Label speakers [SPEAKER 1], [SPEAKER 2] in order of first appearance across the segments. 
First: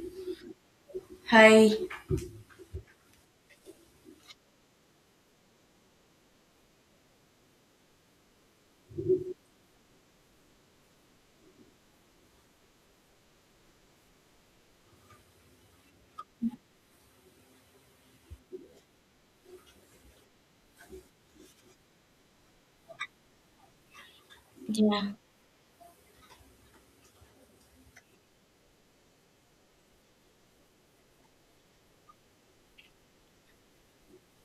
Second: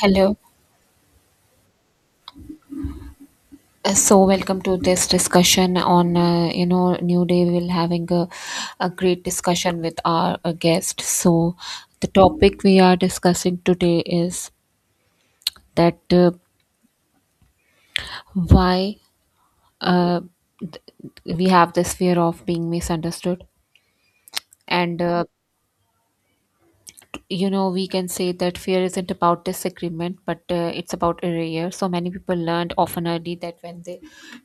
[SPEAKER 1] Hello.
[SPEAKER 2] Hi.
[SPEAKER 1] So welcome to this discussion on new day. We'll having a great discussion with our guest. So the topic we are discussing today is that why uh, we have this fear of being misunderstood and
[SPEAKER 2] Yeah,
[SPEAKER 1] uh, you know we can say that fear isn't about disagreement but it's about erasure. So many people learned often early that when they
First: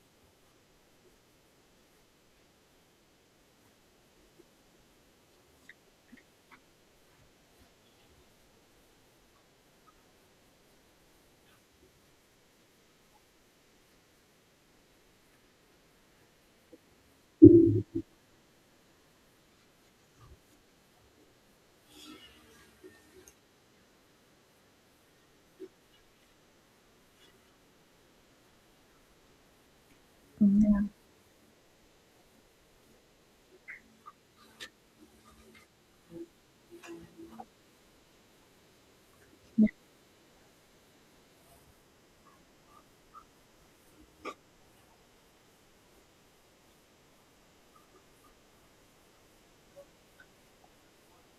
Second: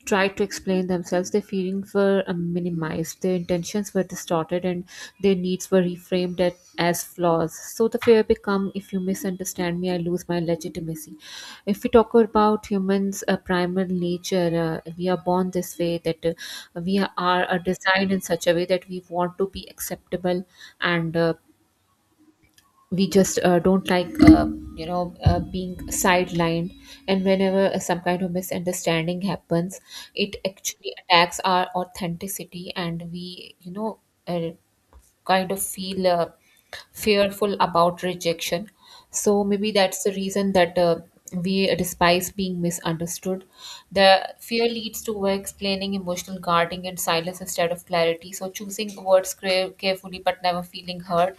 [SPEAKER 1] tried to explain themselves, their feelings were minimized, their intentions were distorted and their needs were reframed as flaws. So the fear become, if you misunderstand me, I lose my legitimacy. If we talk about humans primal nature, we are born this way that we are, are designed in such a way that we want to be acceptable, and we just don't like being sidelined. And whenever some kind of misunderstanding happens, it
[SPEAKER 2] Yeah.
[SPEAKER 1] actually attacks our authenticity and we uh, kind of feel fearful about rejection. So maybe that's the reason that we despise being misunderstood. The fear leads to over explaining, emotional guarding and silence instead of clarity, so choosing words carefully but never feeling hurt.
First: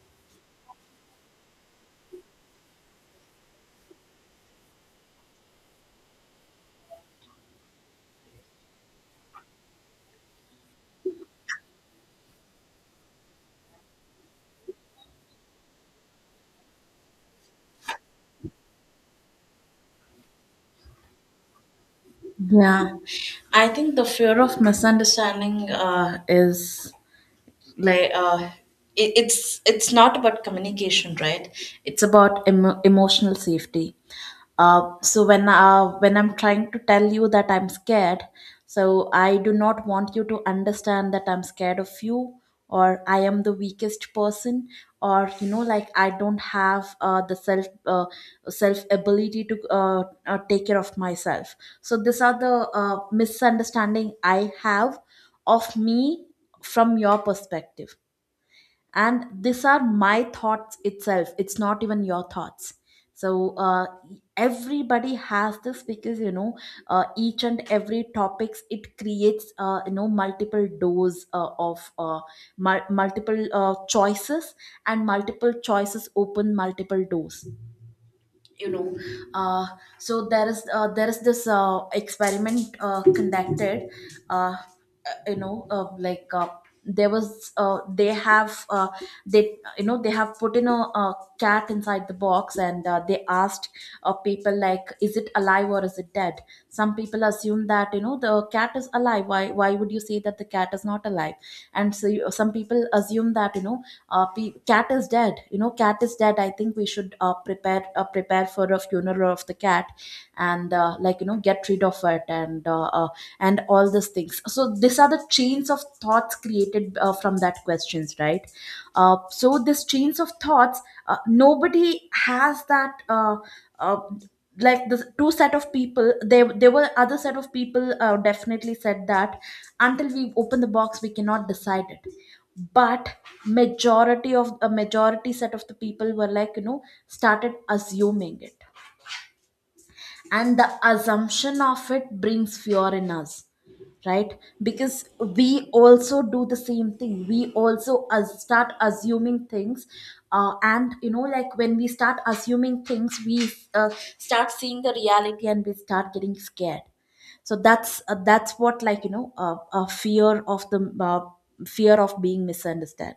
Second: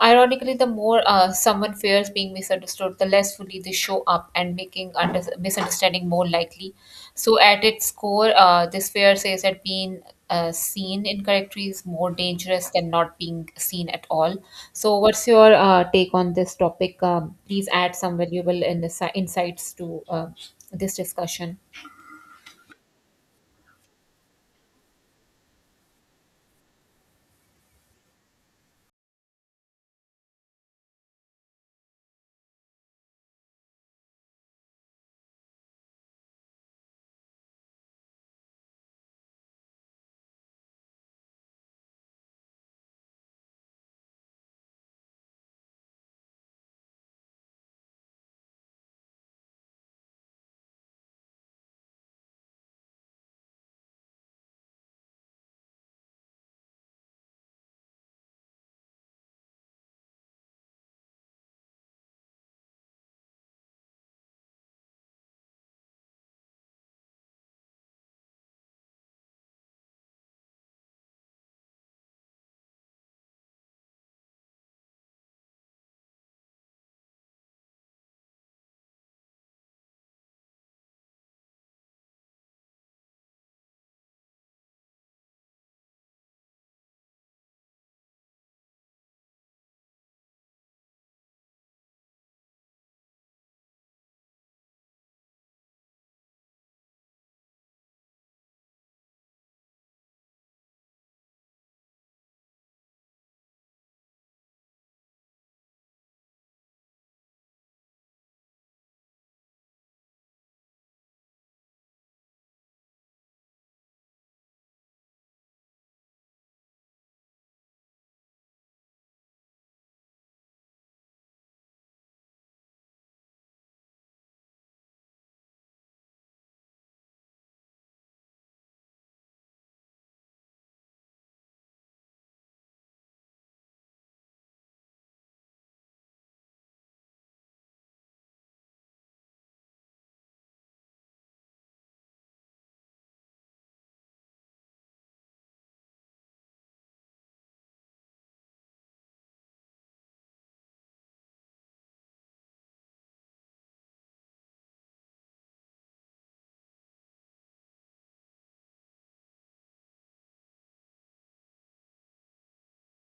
[SPEAKER 1] Ironically, the more someone fears being misunderstood, the less fully they show up, and making misunderstanding more likely. So, at its core, this fear says that being seen incorrectly is more dangerous than not being seen at all. So, what's your take on this topic? Please add some valuable insights to this discussion.
[SPEAKER 2] Yeah. I think the fear of misunderstanding is like it's not about communication, right? It's about emotional safety. So when I'm trying to tell you that I'm scared, so I do not want you to understand that I'm scared of you, or I am the weakest person, or you know, like, I don't have the self self ability to take care of myself. So these are the misunderstanding I have of me from your perspective, and these are my thoughts itself, it's not even your thoughts. So everybody has this, because, you know, each and every topics, it creates, you know, multiple doors of multiple choices, and multiple choices open multiple doors, you know. uh, so there is, there is this experiment conducted, uh, uh, you know, like there was, they have, they, you know, they have put in a cat inside the box, and they asked, people, like, is it alive, or is it dead? Some people assume that, you know, the cat is alive. Why would you say that the cat is not alive? And so you, some people assume that, you know, cat is dead. You know, cat is dead, I think we should prepare for a funeral of the cat, and like, you know, get rid of it, and all these things. So these are the chains of thoughts created, from that questions, right? So these chains of thoughts, nobody has that. Uh, like, the two set of people, there were other set of people definitely said that until we open the box we cannot decide it. But, majority of a majority set of the people were, like, you know, started assuming it. And the assumption of it brings fear in us, right? Because we also do the same thing, we also as start assuming things, and, you know, like, when we start assuming things we start seeing the reality, and we start getting scared. So that's, that's what, like, you know, a fear of the, fear of being misunderstood.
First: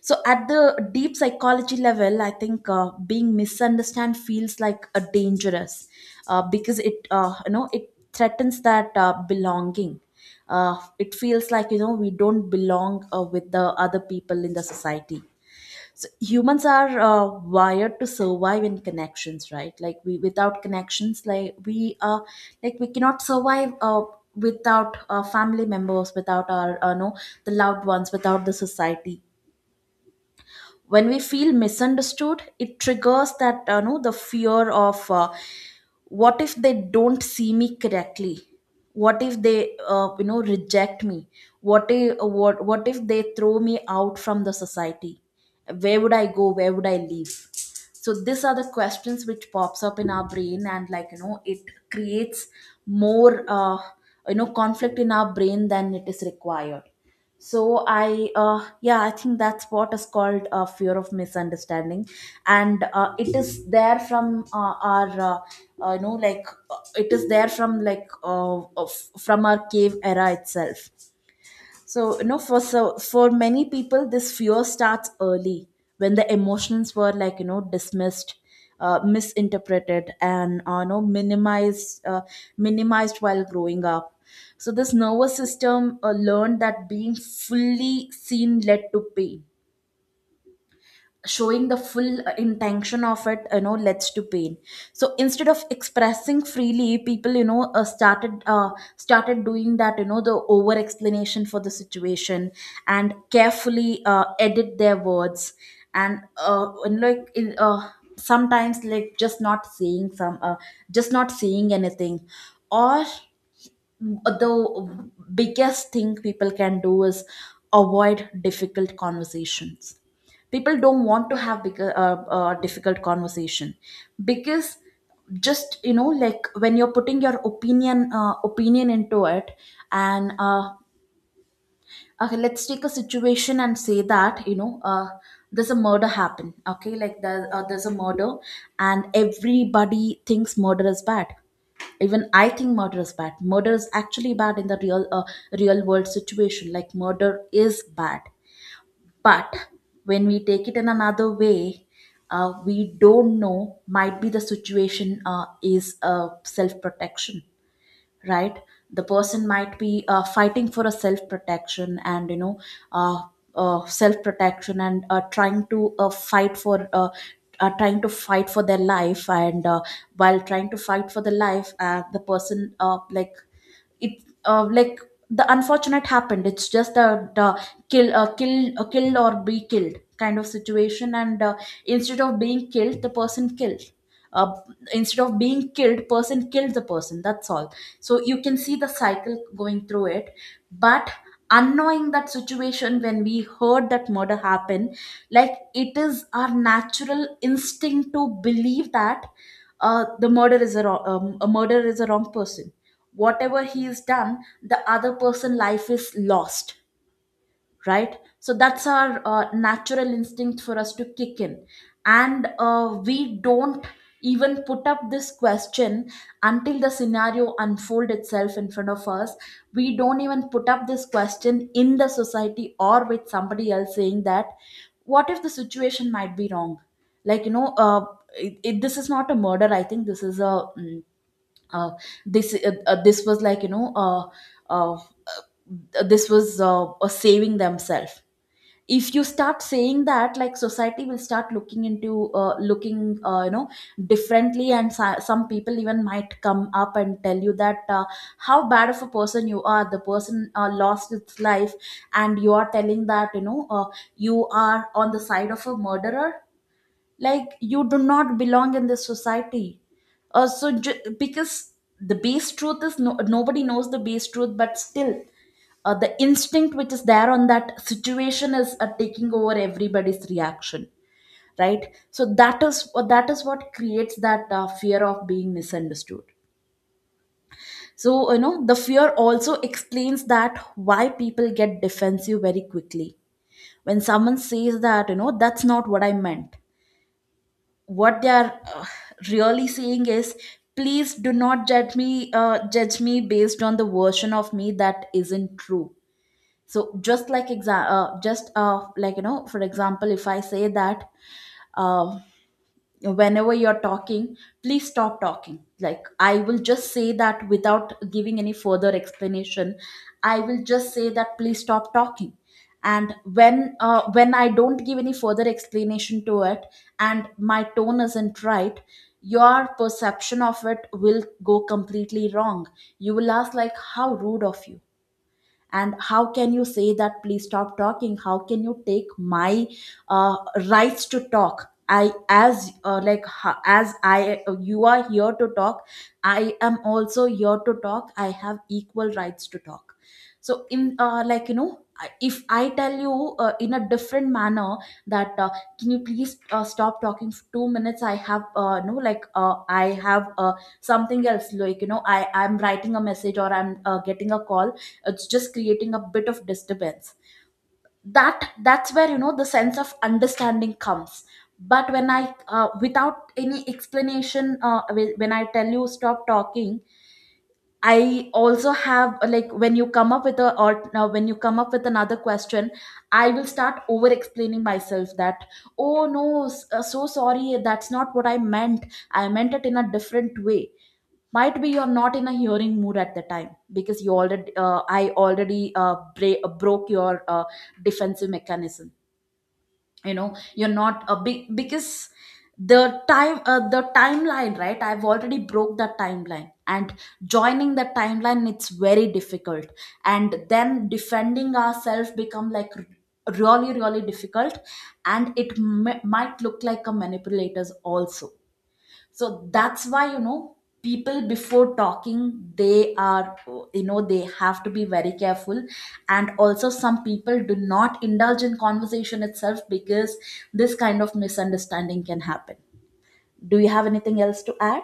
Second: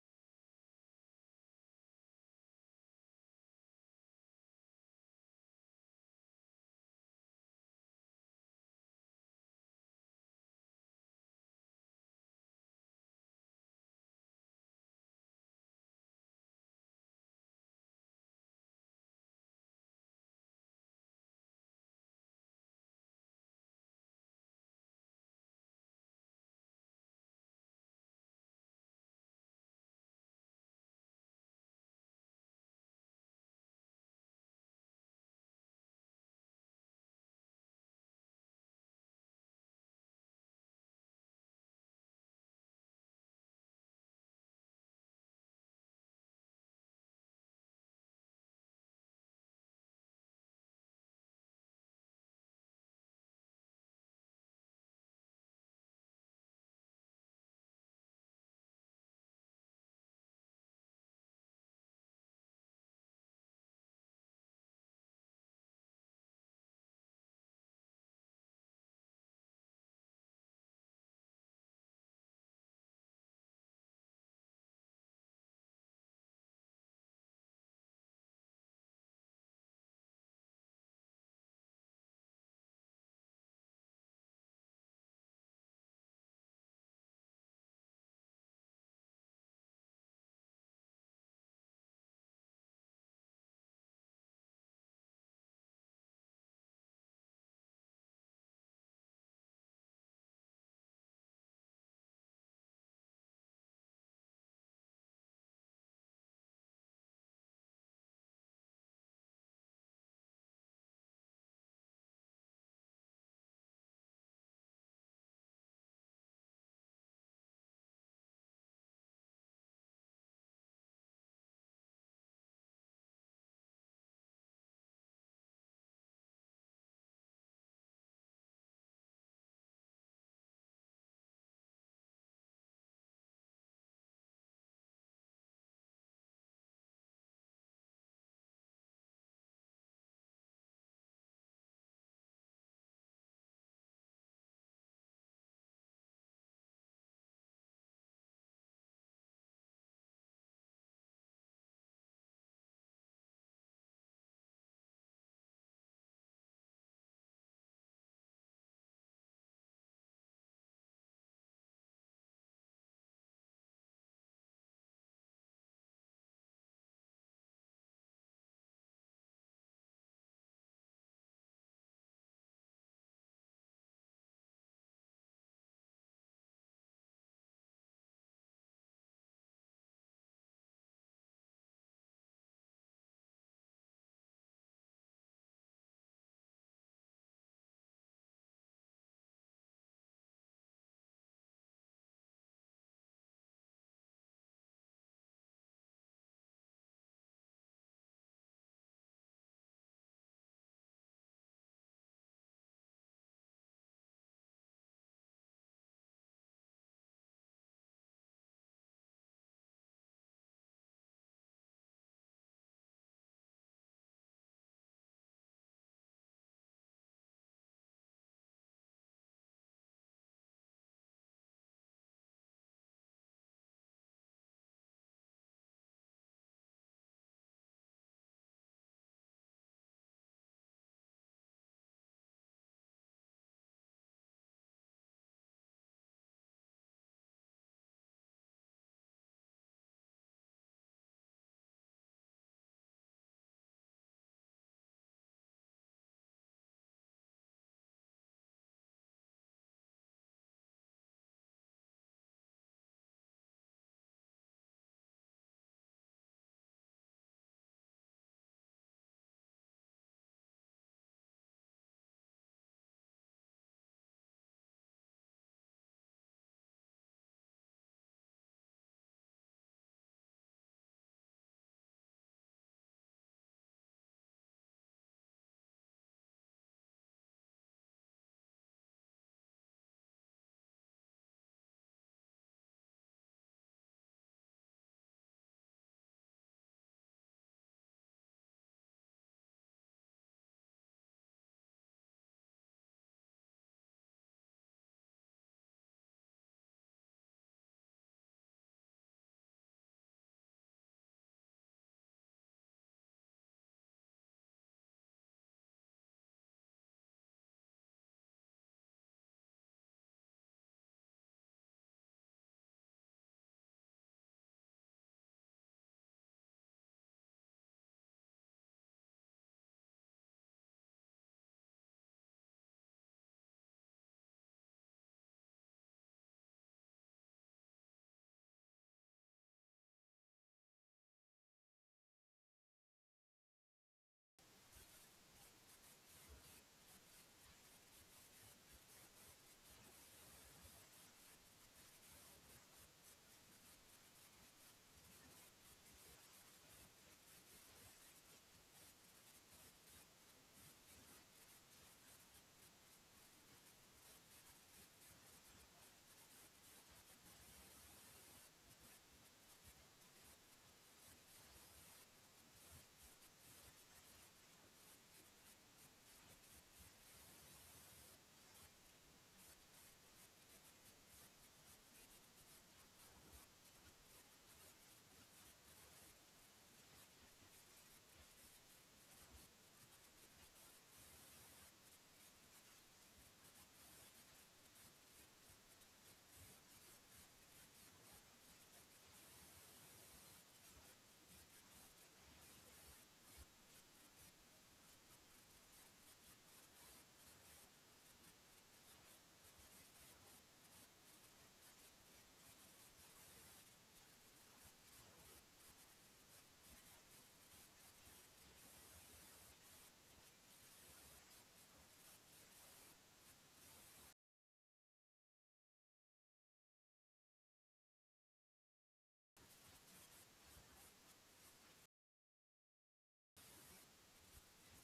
[SPEAKER 2] So, at the deep psychology level, I think being misunderstood feels like a dangerous, because it, you know, it threatens that belonging. It feels like, you know, we don't belong with the other people in the society. So humans are wired to survive in connections, right? Like, we without connections, like, we like we cannot survive without our family members, without our no, the loved ones, without the society. When we feel misunderstood, it triggers that, no, the fear of, what if they don't see me correctly? What if they, you know, reject me? What if, what if they throw me out from the society? Where would I go? Where would I leave? So these are the questions which pops up in our brain, and, like, you know, it creates more, you know, conflict in our brain than it is required. So I, yeah, I think that's what is called fear of misunderstanding. And it is there from, our you know, like it is there from, from our cave era itself. So, you know, for so for many people, this fear starts early, when the emotions were, like, you know, dismissed, misinterpreted, and, you know, minimized, while growing up. So, this nervous system learned that being fully seen led to pain, showing the full intention of it, you know, leads to pain. So instead of expressing freely, people, you know, started doing that, you know, the over explanation for the situation, and carefully edit their words, and like in, sometimes, like, just not saying some, just not saying anything, or the biggest thing people can do is avoid difficult conversations. People don't want to have big, difficult conversation, because, just, you know, like, when you're putting your opinion, opinion into it. And, okay, let's take a situation and say that, you know, there's a murder happen. Okay, like, there, there's a murder, and everybody thinks murder is bad. Even I think murder is bad, murder is actually bad in the real, real world situation, like, murder is bad. But when we take it in another way, we don't know, might be the situation is, self protection, right? The person might be fighting for a self protection, and, you know, uh, self protection, and trying to fight for their life. And while trying to fight for the life, the person, like it like the unfortunate happened. It's just a the killed or be killed kind of situation. And, instead of being killed, the person killed. uh, Instead of being killed, person killed the person, that's all. So you can see the cycle going through it. But, unknowing that situation, when we heard that murder happen, like, it is our natural instinct to believe that, the murder is a, wrong, a murder is a wrong person. Whatever he has done, the other person life is lost, right? So that's our, natural instinct for us to kick in. And we don't even put up this question until the scenario unfold itself in front of us. We don't even put up this question in the society or with somebody else, saying that, what if the situation might be wrong? Like, you know, this is not a murder. I think this is a, uh, this was, like, you know, this was saving themselves. If you start saying that, like, society will start looking into, looking you know, differently, and some people even might come up and tell you that, how bad of a person you are, the person lost its life, and you are telling that, you know, you are on the side of a murderer. Like, you do not belong in this society. Because, the base truth is, nobody knows the base truth. But still, the instinct which is there on that situation is taking over everybody's reaction, right? So that is, that is what creates that, fear of being misunderstood. So, you know, the fear also explains that why people get defensive very quickly, when someone says that, you know, that's not what I meant. What they are, really saying is, please do not judge me, judge me based on the version of me that isn't true. So, just like exa- just like, you know, for example, if I say that, uh, whenever you're talking, please stop talking. Like, I will just say that without giving any further explanation, I will just say that, please stop talking. And when I don't give any further explanation to it, and my tone isn't right, your perception of it will go completely wrong. You will ask, like, how rude of you! And how can you say that, please stop talking? How can you take my, uh, rights to talk? I as as I, you are here to talk, I am also here to talk, I have equal rights to talk. So in, like, you know, if I tell you in a different manner, that, can you please stop talking for 2 minutes? I have, no like I have, something else, like, you know, I'm writing a message, or I'm getting a call, it's just creating a bit of disturbance. That's where, you know, the sense of understanding comes. But, when I without any explanation, when I tell you stop talking, I also have, like, when you come up with a, or, when you come up with another question, I will start over explaining myself, that, oh, no, so sorry, that's not what I meant. I meant it in a different way. Might be you're not in a hearing mood at the time, because you already, I already broke your, defensive mechanism. You know, you're not a big because, the time, the timeline, right? I've already broke the timeline, and joining the timeline, it's very difficult. And then defending ourselves become, really really difficult. And it might look like a manipulators also. So that's why People before talking, they are you know they have to be very careful. And also, some people do not indulge in conversation itself because this kind of misunderstanding can happen. Do you have anything else to add?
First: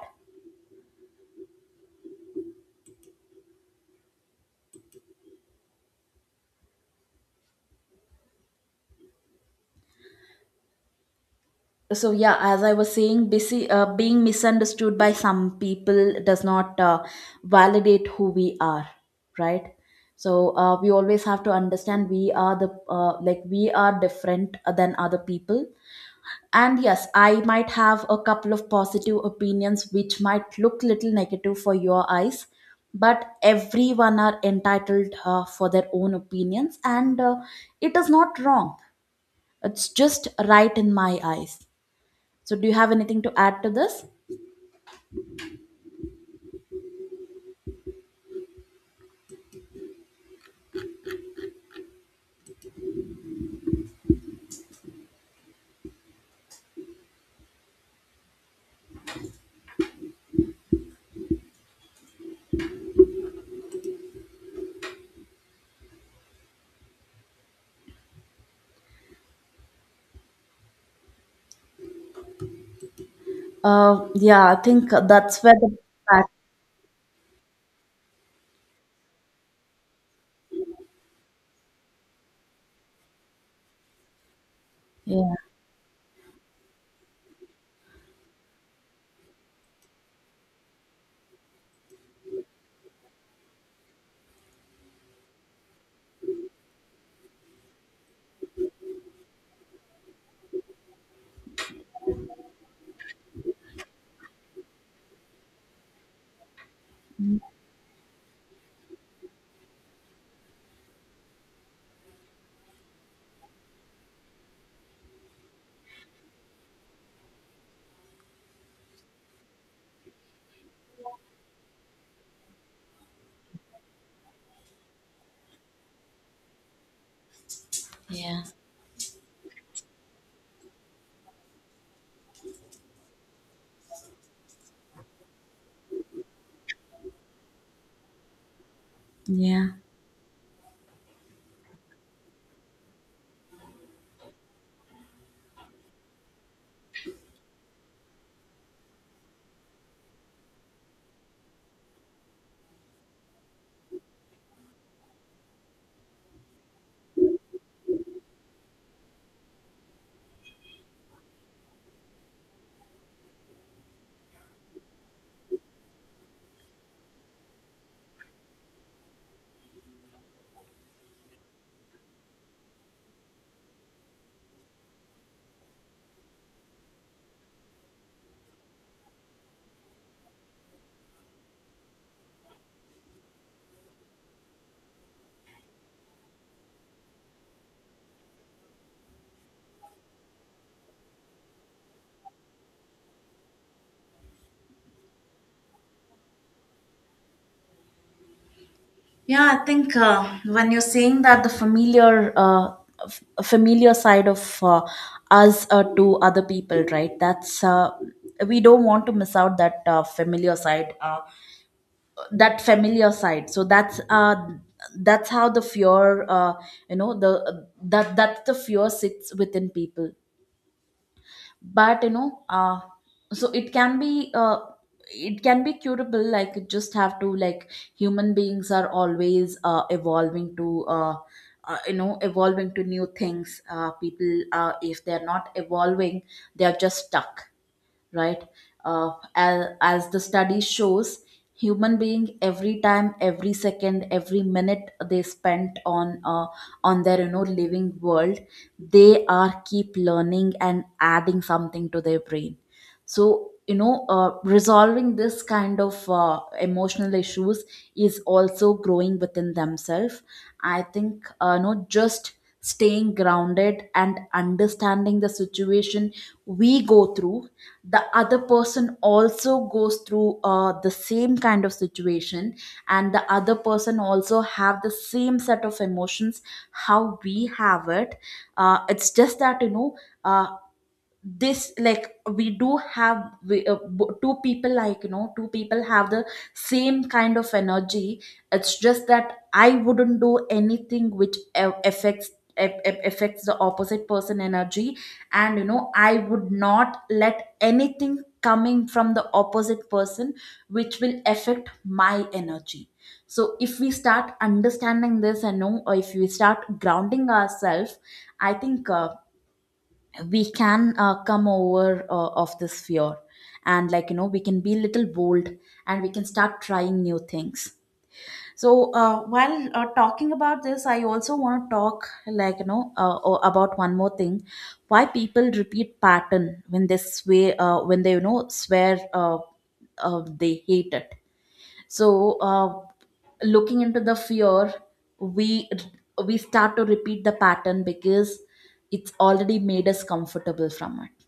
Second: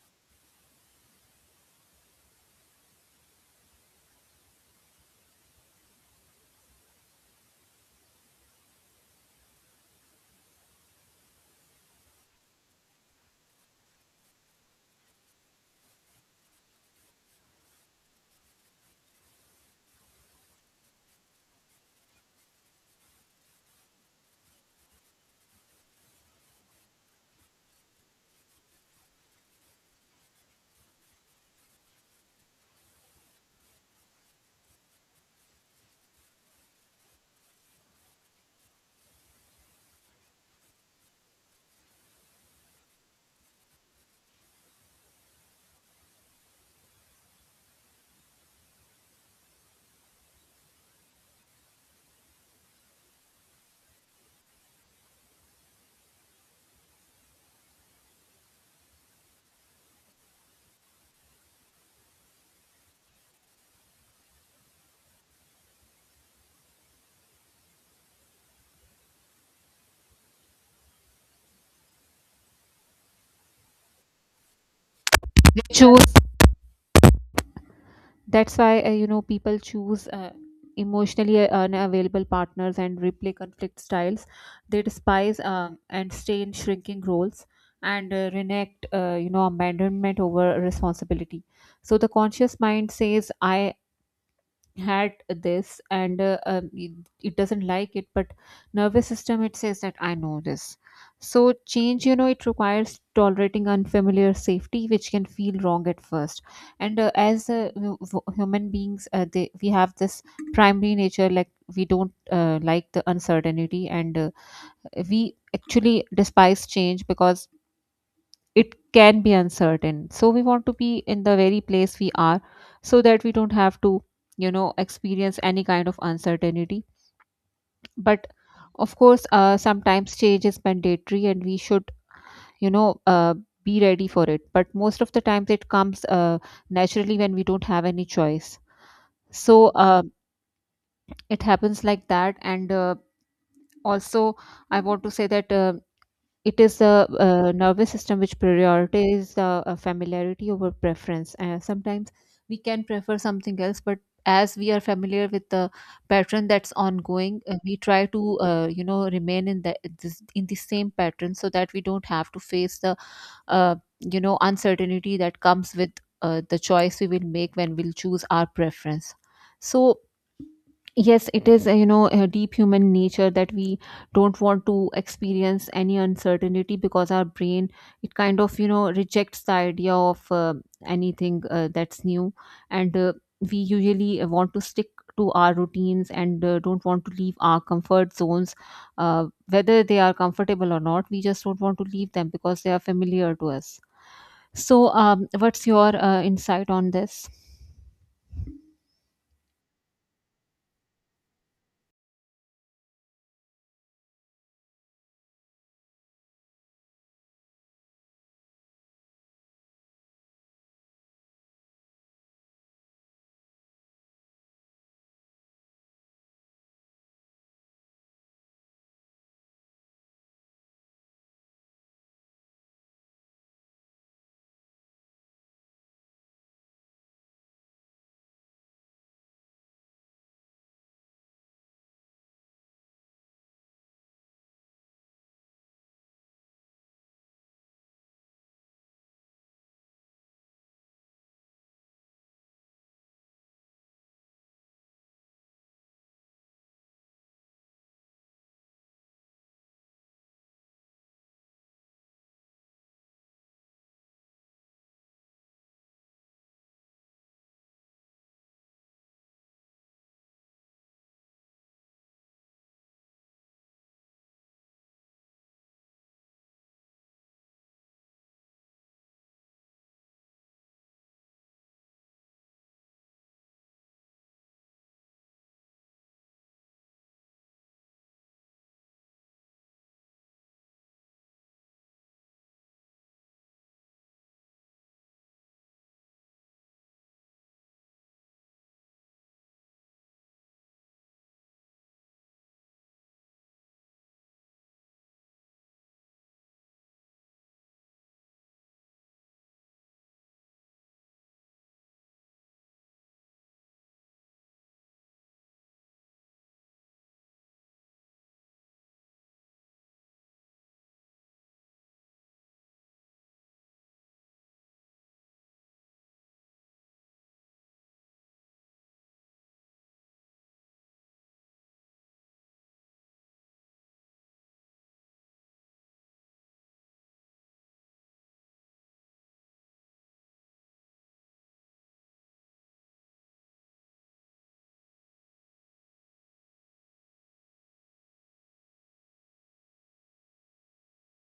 [SPEAKER 2] So yeah, as I was saying, being misunderstood by some people does not validate who we are, right? So we always have to understand we are different than other people. And yes, I might have a couple of positive opinions which might look little negative for your eyes, but everyone are entitled for their own opinions, and it is not wrong. It's just right in my eyes. So, do you have anything to add to this? Yeah, I think that's where the.
[SPEAKER 1] Choose that's why you know people choose emotionally unavailable partners and replay conflict styles they
[SPEAKER 2] Yeah,
[SPEAKER 1] despise, and stay in shrinking roles and reenact, abandonment over responsibility. So the conscious mind says I had this and, it doesn't like it, but nervous system, it says that I know this. So change, you know, it requires tolerating unfamiliar safety, which can feel wrong at first. And as human beings, we have this primary nature. Like, we don't like the uncertainty, and we actually despise change because it can be uncertain. So we want to be in the very place we are so that we don't have to, you know, experience any kind of uncertainty. But
[SPEAKER 2] yeah,
[SPEAKER 1] of course, sometimes change is mandatory and we should, you know, be ready for it, but most of the times it comes naturally when we don't have any choice. So
[SPEAKER 2] yeah.
[SPEAKER 1] it happens like that. And also I want to say that it is a, nervous system which prioritizes familiarity over preference. Sometimes we can prefer something else, but as we are familiar with the pattern that's ongoing, we try to remain in in the same pattern so that we don't have to face the uh, uncertainty that comes with the choice we will make when we'll choose our preference. So yes, it is, you know, a deep human nature that we don't want to experience any uncertainty because our brain, it kind of, you know, rejects the idea of anything that's new. And we usually want to stick to our routines and don't want to leave our comfort zones, whether they are comfortable or not. We just don't want to leave them because they are familiar to us. So, what's your insight on this?
[SPEAKER 2] Yeah, I think when you're saying that the familiar, familiar side of us to other people, right? That's we don't want to miss out that familiar side, that familiar side. So that's how the fear, you know, the that that the fear sits within people. But you know, so it can be curable, like you just have to, like, human beings are always evolving to, evolving to new things. People, if they're not evolving, they're just stuck, right. As the study shows, human being, every time, every second, every minute they spent on, on their you know living world, they are keep learning and adding something to their brain. So you know, resolving this kind of emotional issues is also growing within themselves. I think, no just staying grounded and understanding the situation we go through, the other person also goes through the same kind of situation, and the other person also have the same set of emotions how we have it. It's just that you know, uh, this, like, we do have we, two people, like you know, two people have the same kind of energy. It's just that I wouldn't do anything which affects affects the opposite person energy. And you know, I would not let anything coming from the opposite person which will affect my energy. So if we start understanding this and know, or if we start grounding ourselves, I think we can come over of this fear, and like you know, we can be a little bold and we can start trying new things. So while talking about this, I also want to talk, like you know, about one more thing: why people repeat pattern when they swear, when they you know swear, they hate it. So looking into the fear, we we start to repeat the pattern because it's already made us comfortable from it,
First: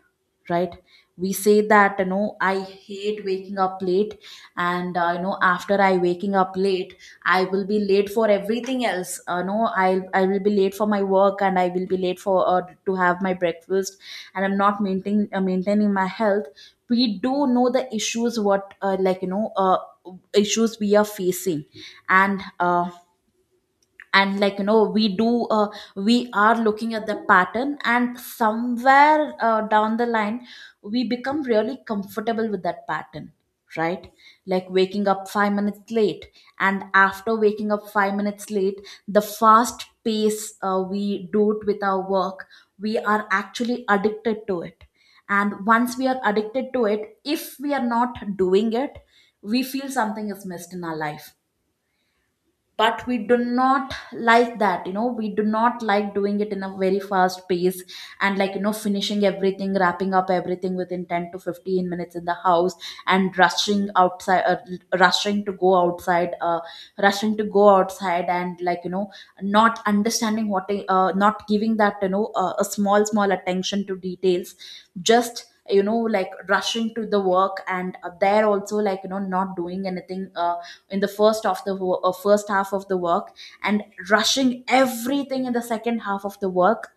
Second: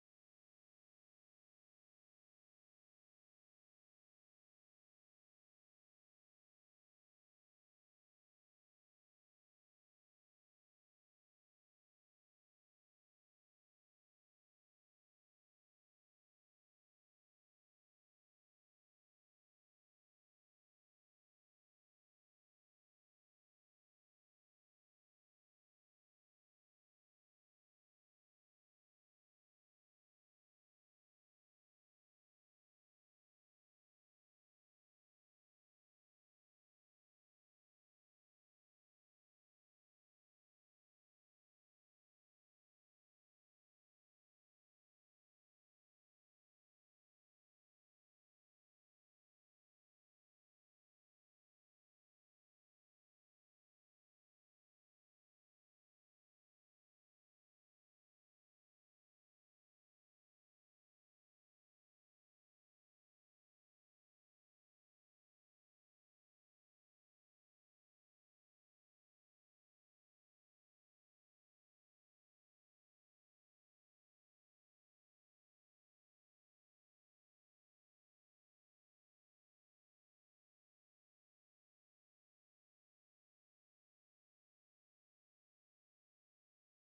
[SPEAKER 2] right. We say that you know, I hate waking up late, and you know, after I waking up late, I will be late for everything else. No, I will be late for my work, and I will be late for to have my breakfast, and I'm not maintaining maintaining my health. We do know the issues what, issues we are facing. And uh, and like you know, we do, we are looking at the pattern, and somewhere down the line we become really comfortable with that pattern, right. Like waking up 5 minutes late, and after waking up 5 minutes late, the fast pace we do it with our work, we are actually addicted to it. And once we are addicted to it, if we are not doing it, we feel something is missed in our life. But we do not, like that you know, we do not like doing it in a very fast pace, and like you know, finishing everything, wrapping up everything within 10 to 15 minutes in the house, and rushing outside, rushing to go outside uh, rushing to go outside, and like you know, not understanding what not giving that you know a small small attention to details. Just you know, like rushing to the work, and there also, like you know, not doing anything in the first half of the work, and rushing everything in the second half of the work.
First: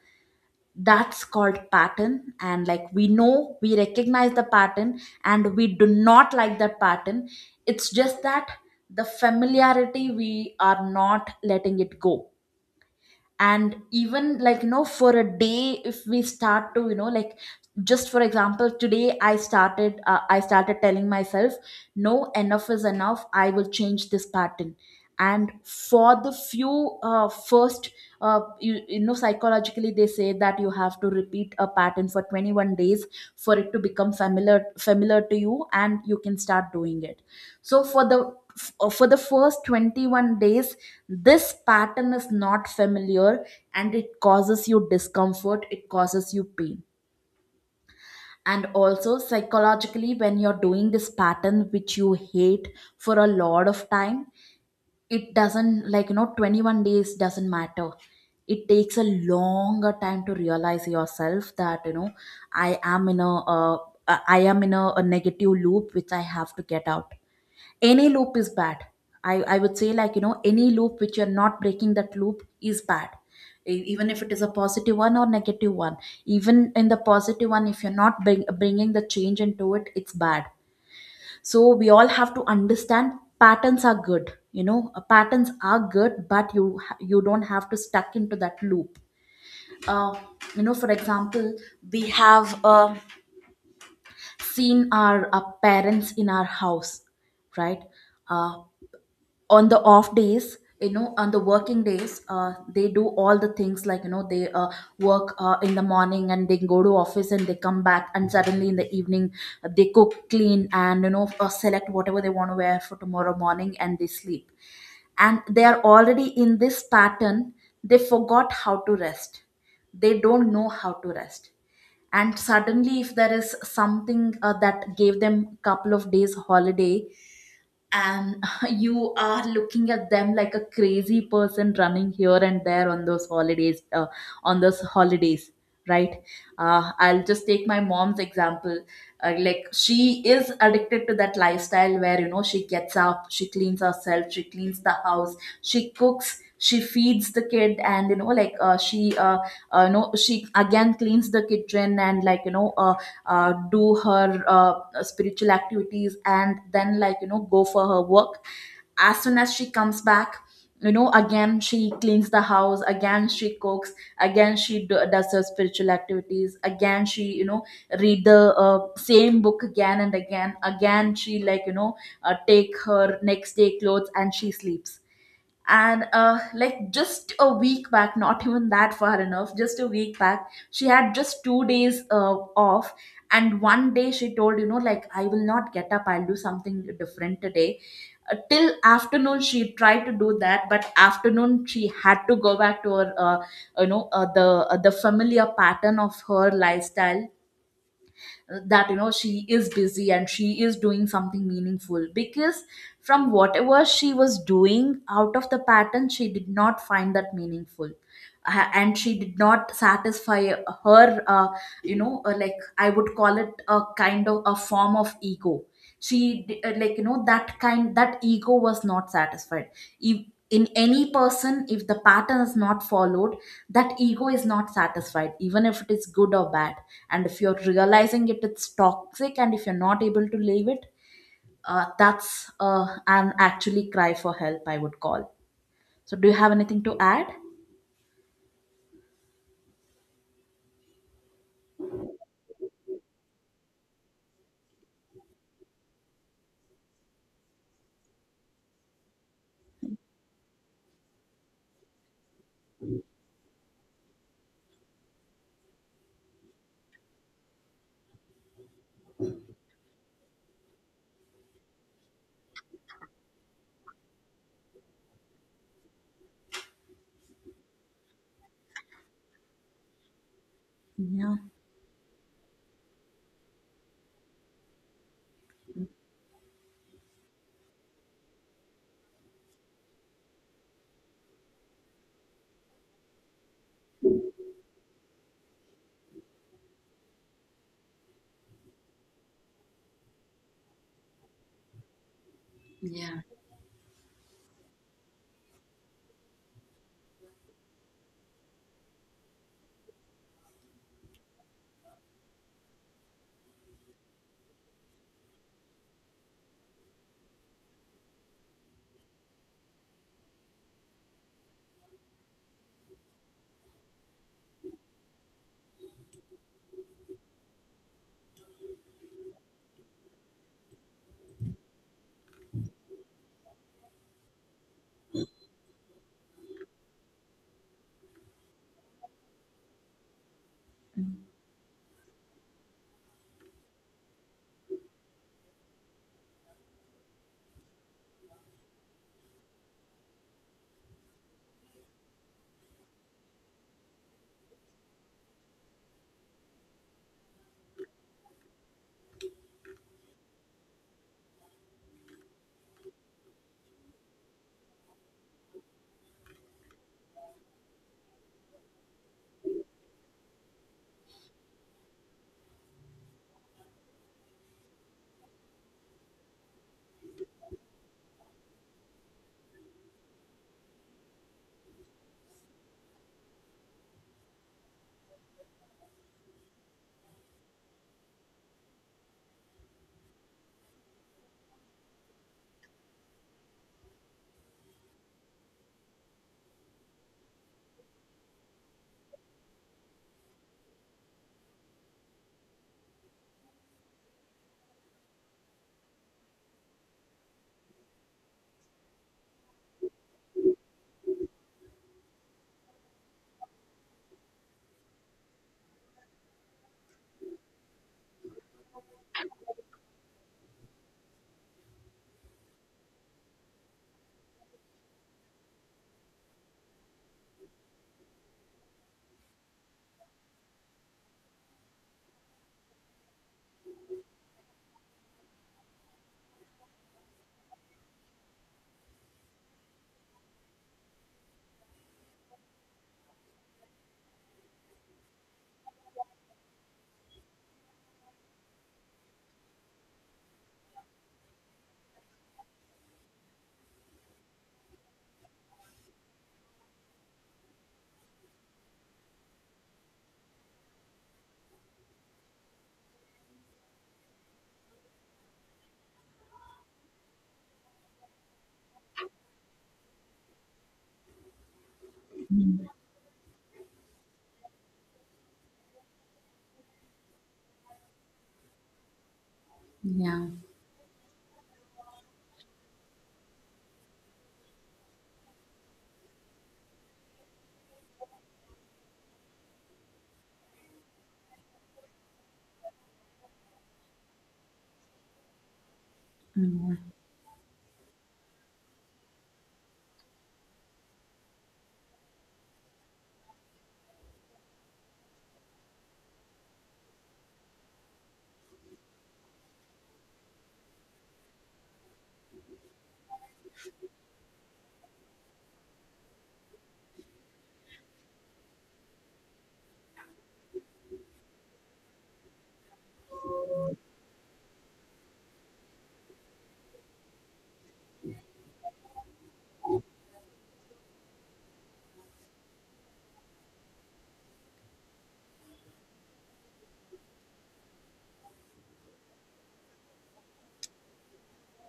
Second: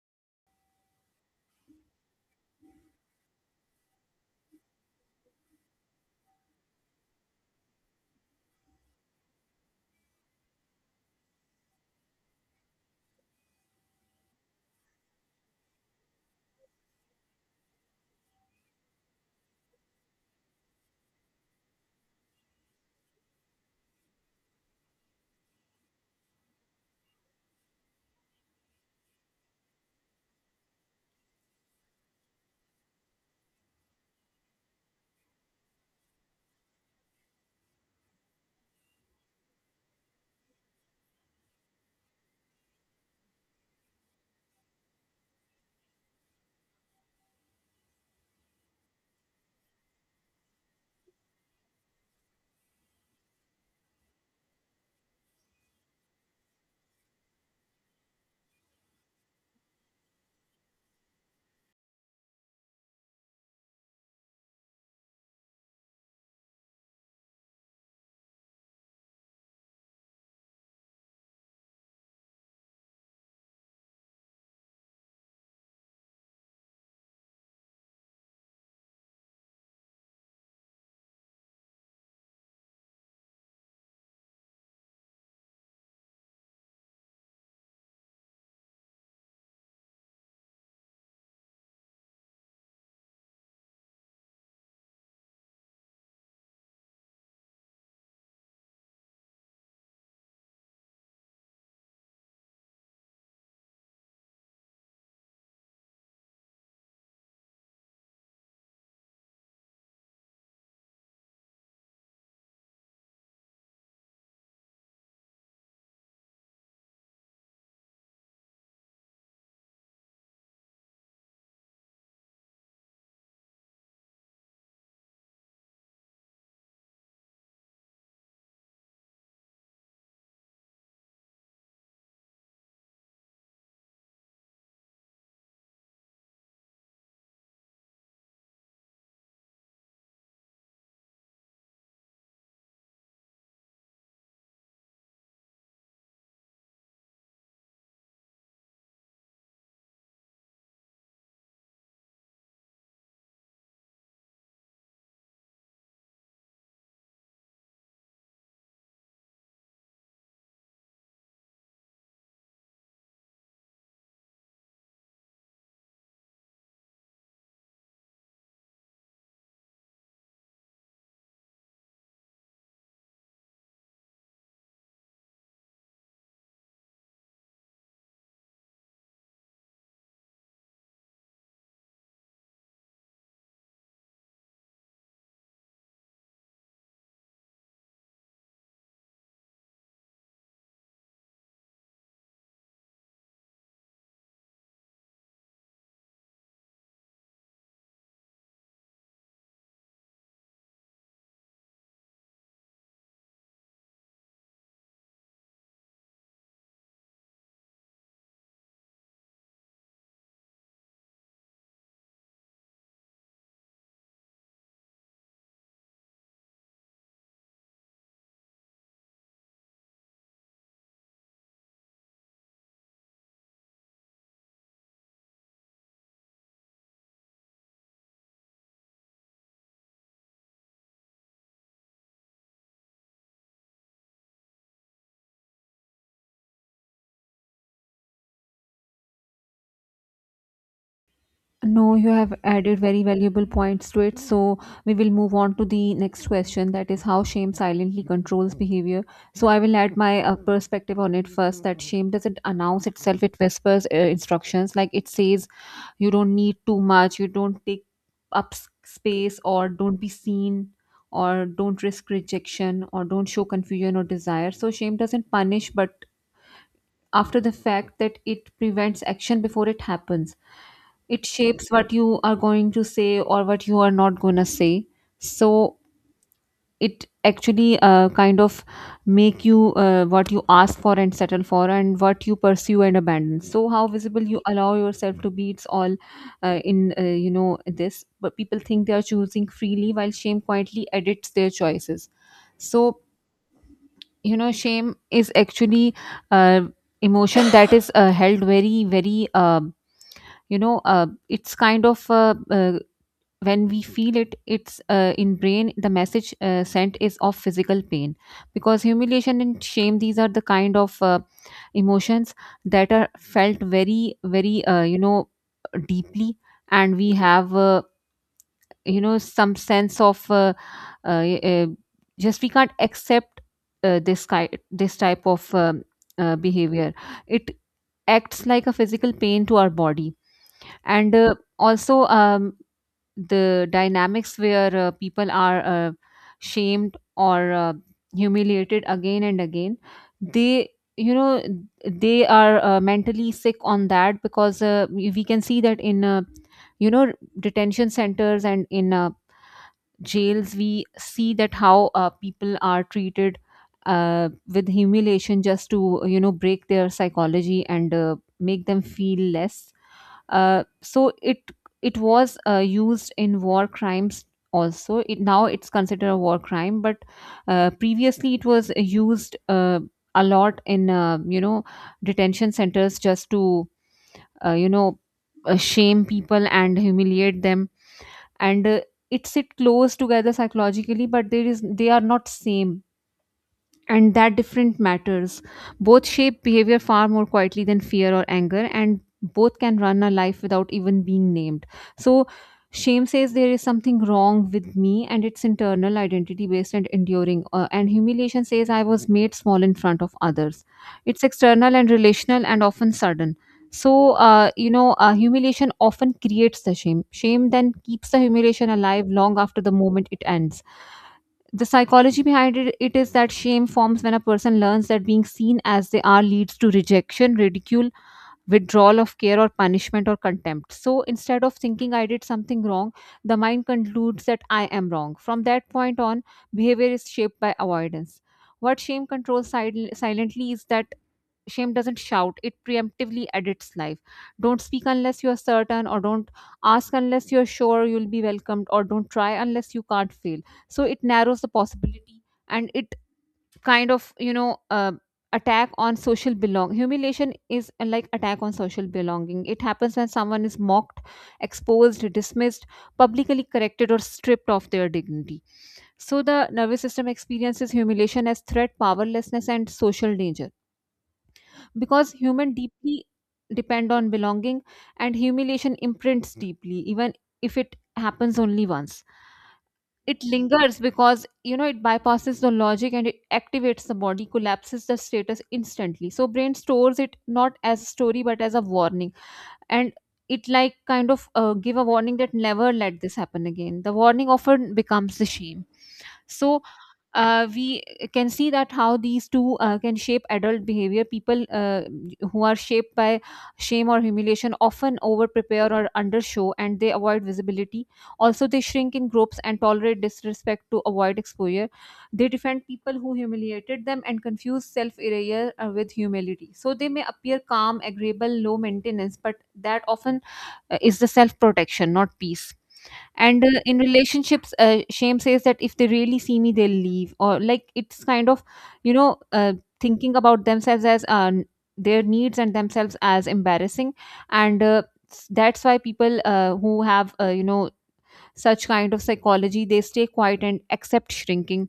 [SPEAKER 2] That's called pattern, and like we know, we recognize the pattern and we do not like that pattern. It's just that the familiarity we are not letting it go. And even like you know, for a day, if we start to you know like, just for example, today I started, I started telling myself, no, enough is enough, I will change this pattern. And for the few, first, you know psychologically they say that you have to repeat a pattern for 21 days for it to become familiar to you, and you can start doing it. So for the, for the first 21 days this pattern is not familiar, and it causes you discomfort, it causes you pain. And also psychologically when you're doing this pattern which you hate for a lot of time, it doesn't, like you know, 21 days doesn't matter, it takes a longer time to realize yourself that you know, i am in a uh, I am in a negative loop which I have to get out. Any loop is bad. I would say, like you know, any loop which you're not breaking, that loop is bad. Even if it is a positive one or negative one, even in the positive one, if you're not bringing the change into it, it's bad. So we all have to understand, patterns are good, you know, patterns are good, but you you don't have to stuck into that loop. uh, you know, for example, we have seen our parents in our house, right? Uh, on the off days, you know, on the working days they do all the things, like you know, they work in the morning and they go to office and they come back, and suddenly in the evening they cook, clean, and you know, select whatever they want to wear for tomorrow morning, and they sleep, and they are already in this pattern. They forgot how to rest, they don't know how to rest. And suddenly if there is something that gave them couple of days holiday, and you are looking at them like a crazy person running here and there on those holidays, on those holidays, right. I'll just take my mom's example. Like, she is addicted to that lifestyle where you know, she gets up, she cleans herself, she cleans the house, she cooks, she feeds the kid, and you know, like, she you know she again cleans the kitchen, and like you know, do her, spiritual activities, and then like you know, go for her work. As soon as she comes back, you know, again she cleans the house, again she cooks, again she does her spiritual activities, again she you know read the same book again and again, again she like you know, take her next day clothes and she sleeps. And like, just a week back, not even that far, enough, just a week back she had just 2 days off, and one day she told you know like, I will not get up, I'll do something different today. Till afternoon she tried to do that, but afternoon she had to go back to her you know, the familiar pattern of her lifestyle, that you know, she is busy and she is doing something meaningful because from whatever she was doing out of the pattern, she did not find that meaningful. And she did not satisfy her, you know, like I would call it a kind of a form of ego. She like you know, that kind, that ego was not satisfied. If in any person if the pattern is not followed, that ego is not satisfied, even if it is good or bad. And if you're realizing it it's toxic and if you're not able to leave it, that's an actually cry for help, I would call. So, do you have anything to add?
[SPEAKER 1] No, you have added very valuable points to it. So we will move on to the next question, that is how shame silently controls behavior. So I will add my perspective on it first, that shame doesn't announce itself, it whispers instructions. Like it says, you don't need too much, you don't take up space, or don't be seen, or don't risk rejection, or don't show confusion or desire. So shame doesn't punish, but after the fact, that it prevents action before it happens. It
[SPEAKER 2] Yeah.
[SPEAKER 1] shapes what you are going to say or what you are not going to say. So it actually kind of make you what you ask for and settle for and what you pursue and abandon, so how visible you allow yourself to be. It's all in this, but people think they are choosing freely while shame quietly edits their choices. So
[SPEAKER 2] Yeah.
[SPEAKER 1] you know, shame is actually uh, emotion that is held very, very, you know it's kind of when we feel it, it's in brain, the message sent is of physical pain because humiliation and shame, these are the kind of emotions that are felt very, very, deeply. And we have, some sense of uh, uh, just we can't accept this this type of behavior. It acts like a physical pain to our body. And also, the dynamics where people are shamed or humiliated again and again, they, you know, they are mentally sick on that, because we can see that in, you know detention centers and in jails. We see that how people are treated with humiliation just to, you know, break their psychology and make them feel less. So it was used in war crimes also. It, now it's considered a war crime, but previously it was used a lot in, detention centers, just to uh, you know shame people and humiliate them. And. Uh, it sit close together psychologically, but there is, they are not same, and that different matters. Both shape behavior far more quietly than fear or anger, and both can run a life without even being named. So shame says there is something wrong with me, and it's internal, identity based and enduring, and humiliation says I was made small in front of others. It's external and relational and often sudden. So humiliation often creates the shame. Shame then keeps the humiliation alive long after the moment it ends. The psychology behind it, it is that shame forms when a person learns that being seen as they are leads to rejection, ridicule, withdrawal of care, or punishment or contempt. So instead of thinking I did something wrong, the mind concludes that I am wrong. From that point on, behavior is shaped by avoidance. What shame controls silently is that shame doesn't shout, it preemptively edits life. Don't speak unless you're certain, or don't ask unless you're sure you'll be welcomed, or don't try unless you can't fail. So it narrows the possibility. And it kind of, attack on social belong. Humiliation is like attack on social belonging. It happens when someone is mocked, exposed, dismissed, publicly corrected or stripped of their dignity. So the nervous system experiences humiliation as threat, powerlessness and social danger, because human deeply depend on belonging, and humiliation imprints deeply even if it happens only once. It
[SPEAKER 2] Yeah.
[SPEAKER 1] lingers because, you know, it bypasses the logic and it activates the body, collapses the status instantly. So brain stores it not as a story but as a warning. And it like kind of give a warning that never let this happen again. The warning often becomes the shame. So
[SPEAKER 2] Mm.
[SPEAKER 1] we can see that how these two can shape adult behavior. People who are shaped by shame or humiliation often over prepare or undershow and they avoid visibility. Also, they shrink in groups and tolerate disrespect to avoid exposure. They defend people who humiliated them and confuse self erasure with humility. So, they may appear calm, agreeable, low maintenance, but that often is the self protection, not peace. And in relationships, shame says that if they really see me, they'll leave. Or like it's kind of, you know, thinking about themselves as, their needs and themselves as embarrassing. And that's why people who have, you know, such kind of psychology, they stay quiet and accept shrinking.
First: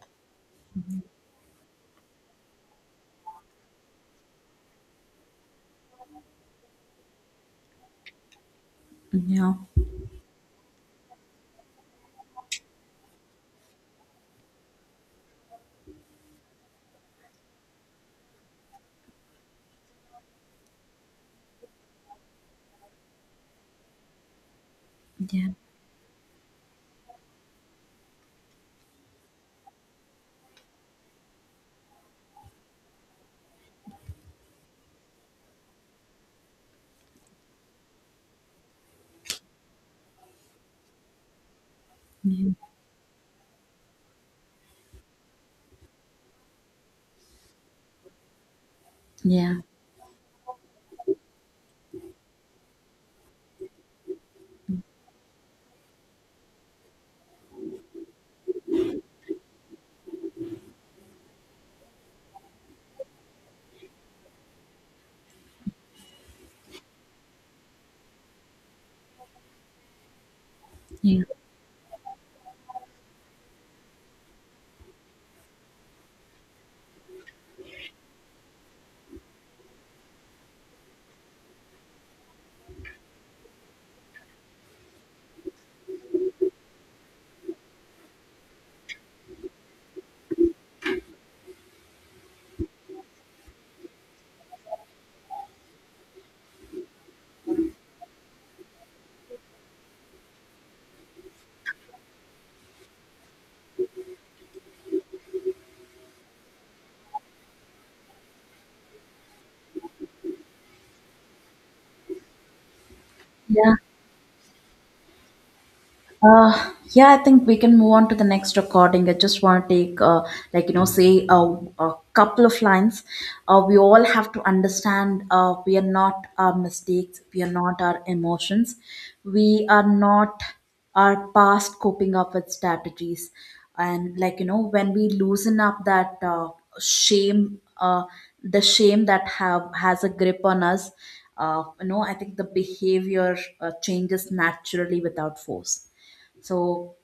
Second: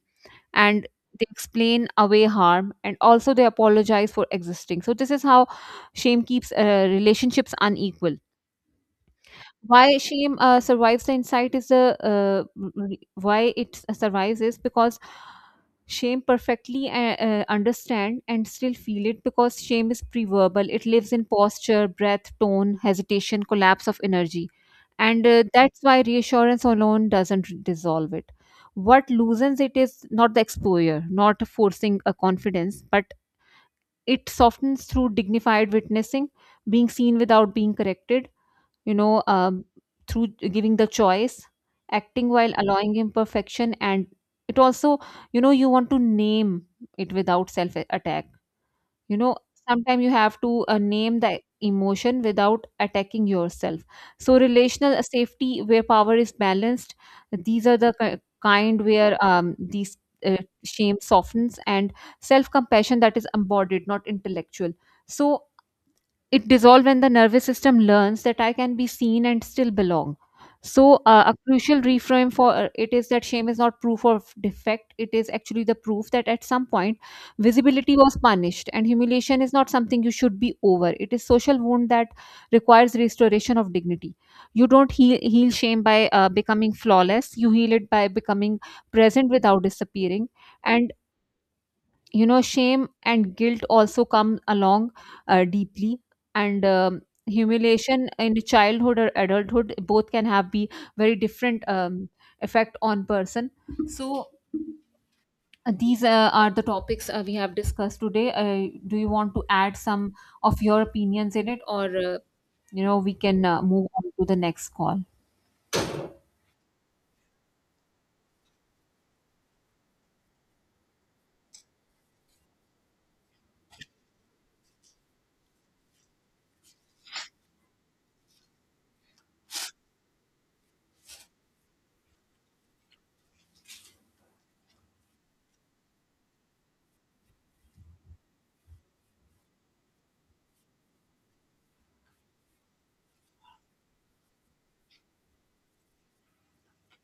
[SPEAKER 1] And they explain away harm, and also they apologize for existing. So, this is how shame keeps relationships unequal.
[SPEAKER 2] Yeah.
[SPEAKER 1] Why shame survives, the insight is why it survives is because shame perfectly understand and still feel it, because shame is pre-verbal, it lives in posture, breath, tone, hesitation, collapse of energy. And
[SPEAKER 2] Yeah.
[SPEAKER 1] that's why reassurance alone doesn't dissolve it. What loosens it is not the exposure, not forcing a confidence, but it softens through dignified witnessing, being seen without being corrected. You know, through giving the choice, acting while
[SPEAKER 2] Yeah.
[SPEAKER 1] allowing imperfection, and it also, you know, you want to name it without self attack. You know,
[SPEAKER 2] Yeah.
[SPEAKER 1] sometimes you have to name the emotion without attacking yourself. So, relational safety where power is balanced, these are the kind where these uh, shame softens, and self compassion that is embodied, not intellectual. So, it dissolves when the nervous system learns that I can be seen and still belong. So, a crucial reframe for it is that shame is not proof of defect. It is actually the proof that at some point, visibility was punished, and humiliation is not something you should be over. It is social wound that requires restoration of dignity. You don't heal shame by becoming flawless. You heal it by becoming present without disappearing. And you know shame and guilt also come along deeply, and humiliation in childhood or adulthood, both can have be very different effect on person. So these are the topics we have discussed today. Do you want to add some of your opinions in it, or we can
[SPEAKER 2] Yeah.
[SPEAKER 1] move on to the next call?
[SPEAKER 2] Yeah, I think we can move on to the next recording. I just want to take, like, you know, say a couple of lines. We all have to understand, we are not our mistakes, we are not our emotions, we are not our past coping up with strategies. And, like, you know, when we loosen up that shame, the shame that have has a grip on us, you know, I think the behavior changes naturally without force. So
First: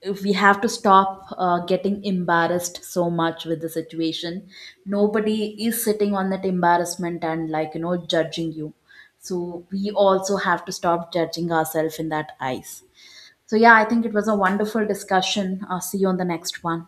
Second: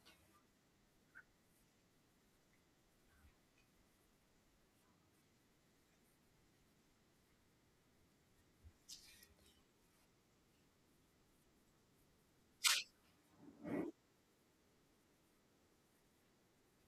[SPEAKER 2] if we have to stop getting embarrassed so much with the situation. Nobody is sitting on that embarrassment and like you know judging you. So we also have to stop judging ourselves in that eyes. So yeah, I think it was a wonderful discussion. I'll see you on the next one.